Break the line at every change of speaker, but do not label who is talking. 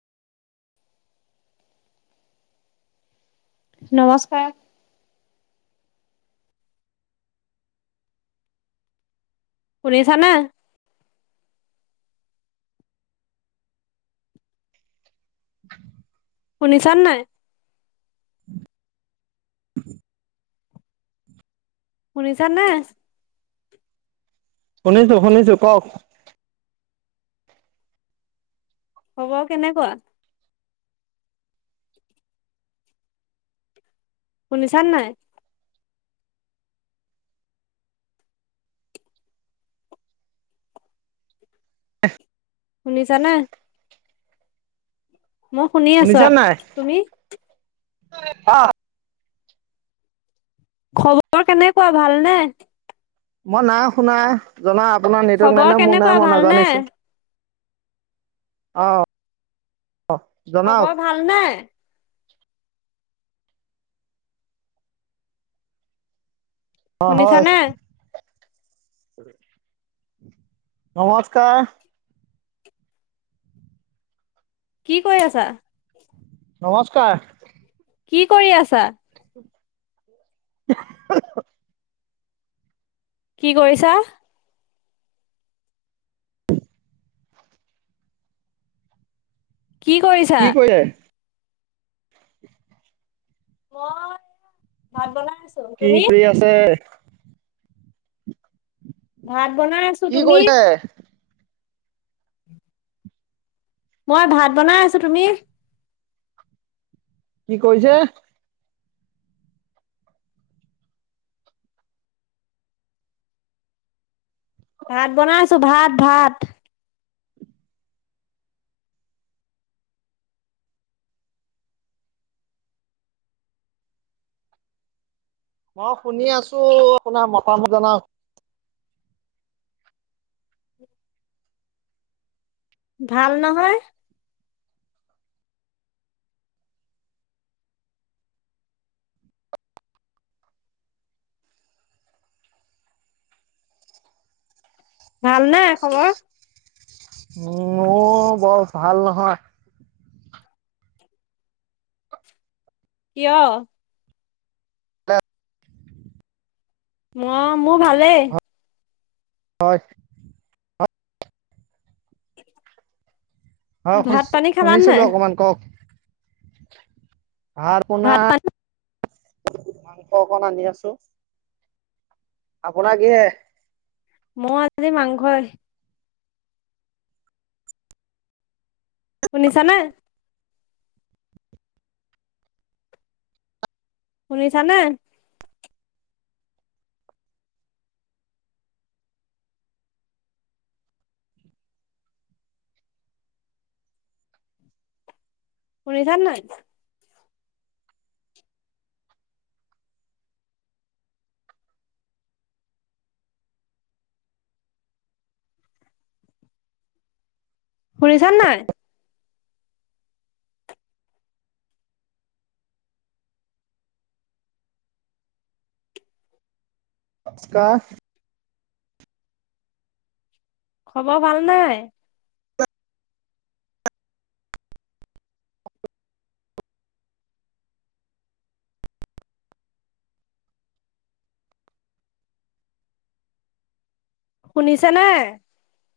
নমস্কাৰ শছান নিচান নাই শুনিছা নে
শুনিছো শুনিছো কওক
হ'ব কেনেকুৱা শনিচান নাই শননিছ ন মই শুনি আছ তুমি
অ
খবৰ কেনেকুৱা ভালনেে
মই না শুনা জনা আপোনাৰ নেটৱৰ্ক নাই
খবৰ
নাই মোৰ নাই
কেনেকুৱা
মই
ভালনে
নাজানিছোঁ আহ
খবৰ ভাল ন
অ হয়
শুনিছানে
নমস্কাৰ।
কি কৈ আছা?
নমস্কাৰ।
কি কৰি আছা? কি কৰিছা? কি কৰিছা?
কি কৰিছে
ম
কি কৰি আছে?
ভাদ বনাই আছো
কি
তুমি?
কৰিছে
মই ভাত বনাই আছো, তুমি?
কি কৈছে?
ভাত বনাইছো, ভাত, ভাত।
ম শুনি আছো আপোনাৰ মতামত জনাও।
ভাল নহয়? ভাল নাই খবৰ?
উম, মোৰ বৰ ভাল নহয়।
কিয়? ম মোৰ ভালেই।
হয়। হ
ভাত পানী খালা
শুনিছো-শুনিছিলো
নাই
অকমান কওক। ভাত আপোনাৰ। মাংস অকণ আনি আছো, আপোনাৰ কিহে?
ম আজি মাংসই শুনিছা নে? শুনিছানে? শুনিছানে নাই? ফুৰিছান নাই?
কা
খবৰ ভাল নাই? শুনিছ নে?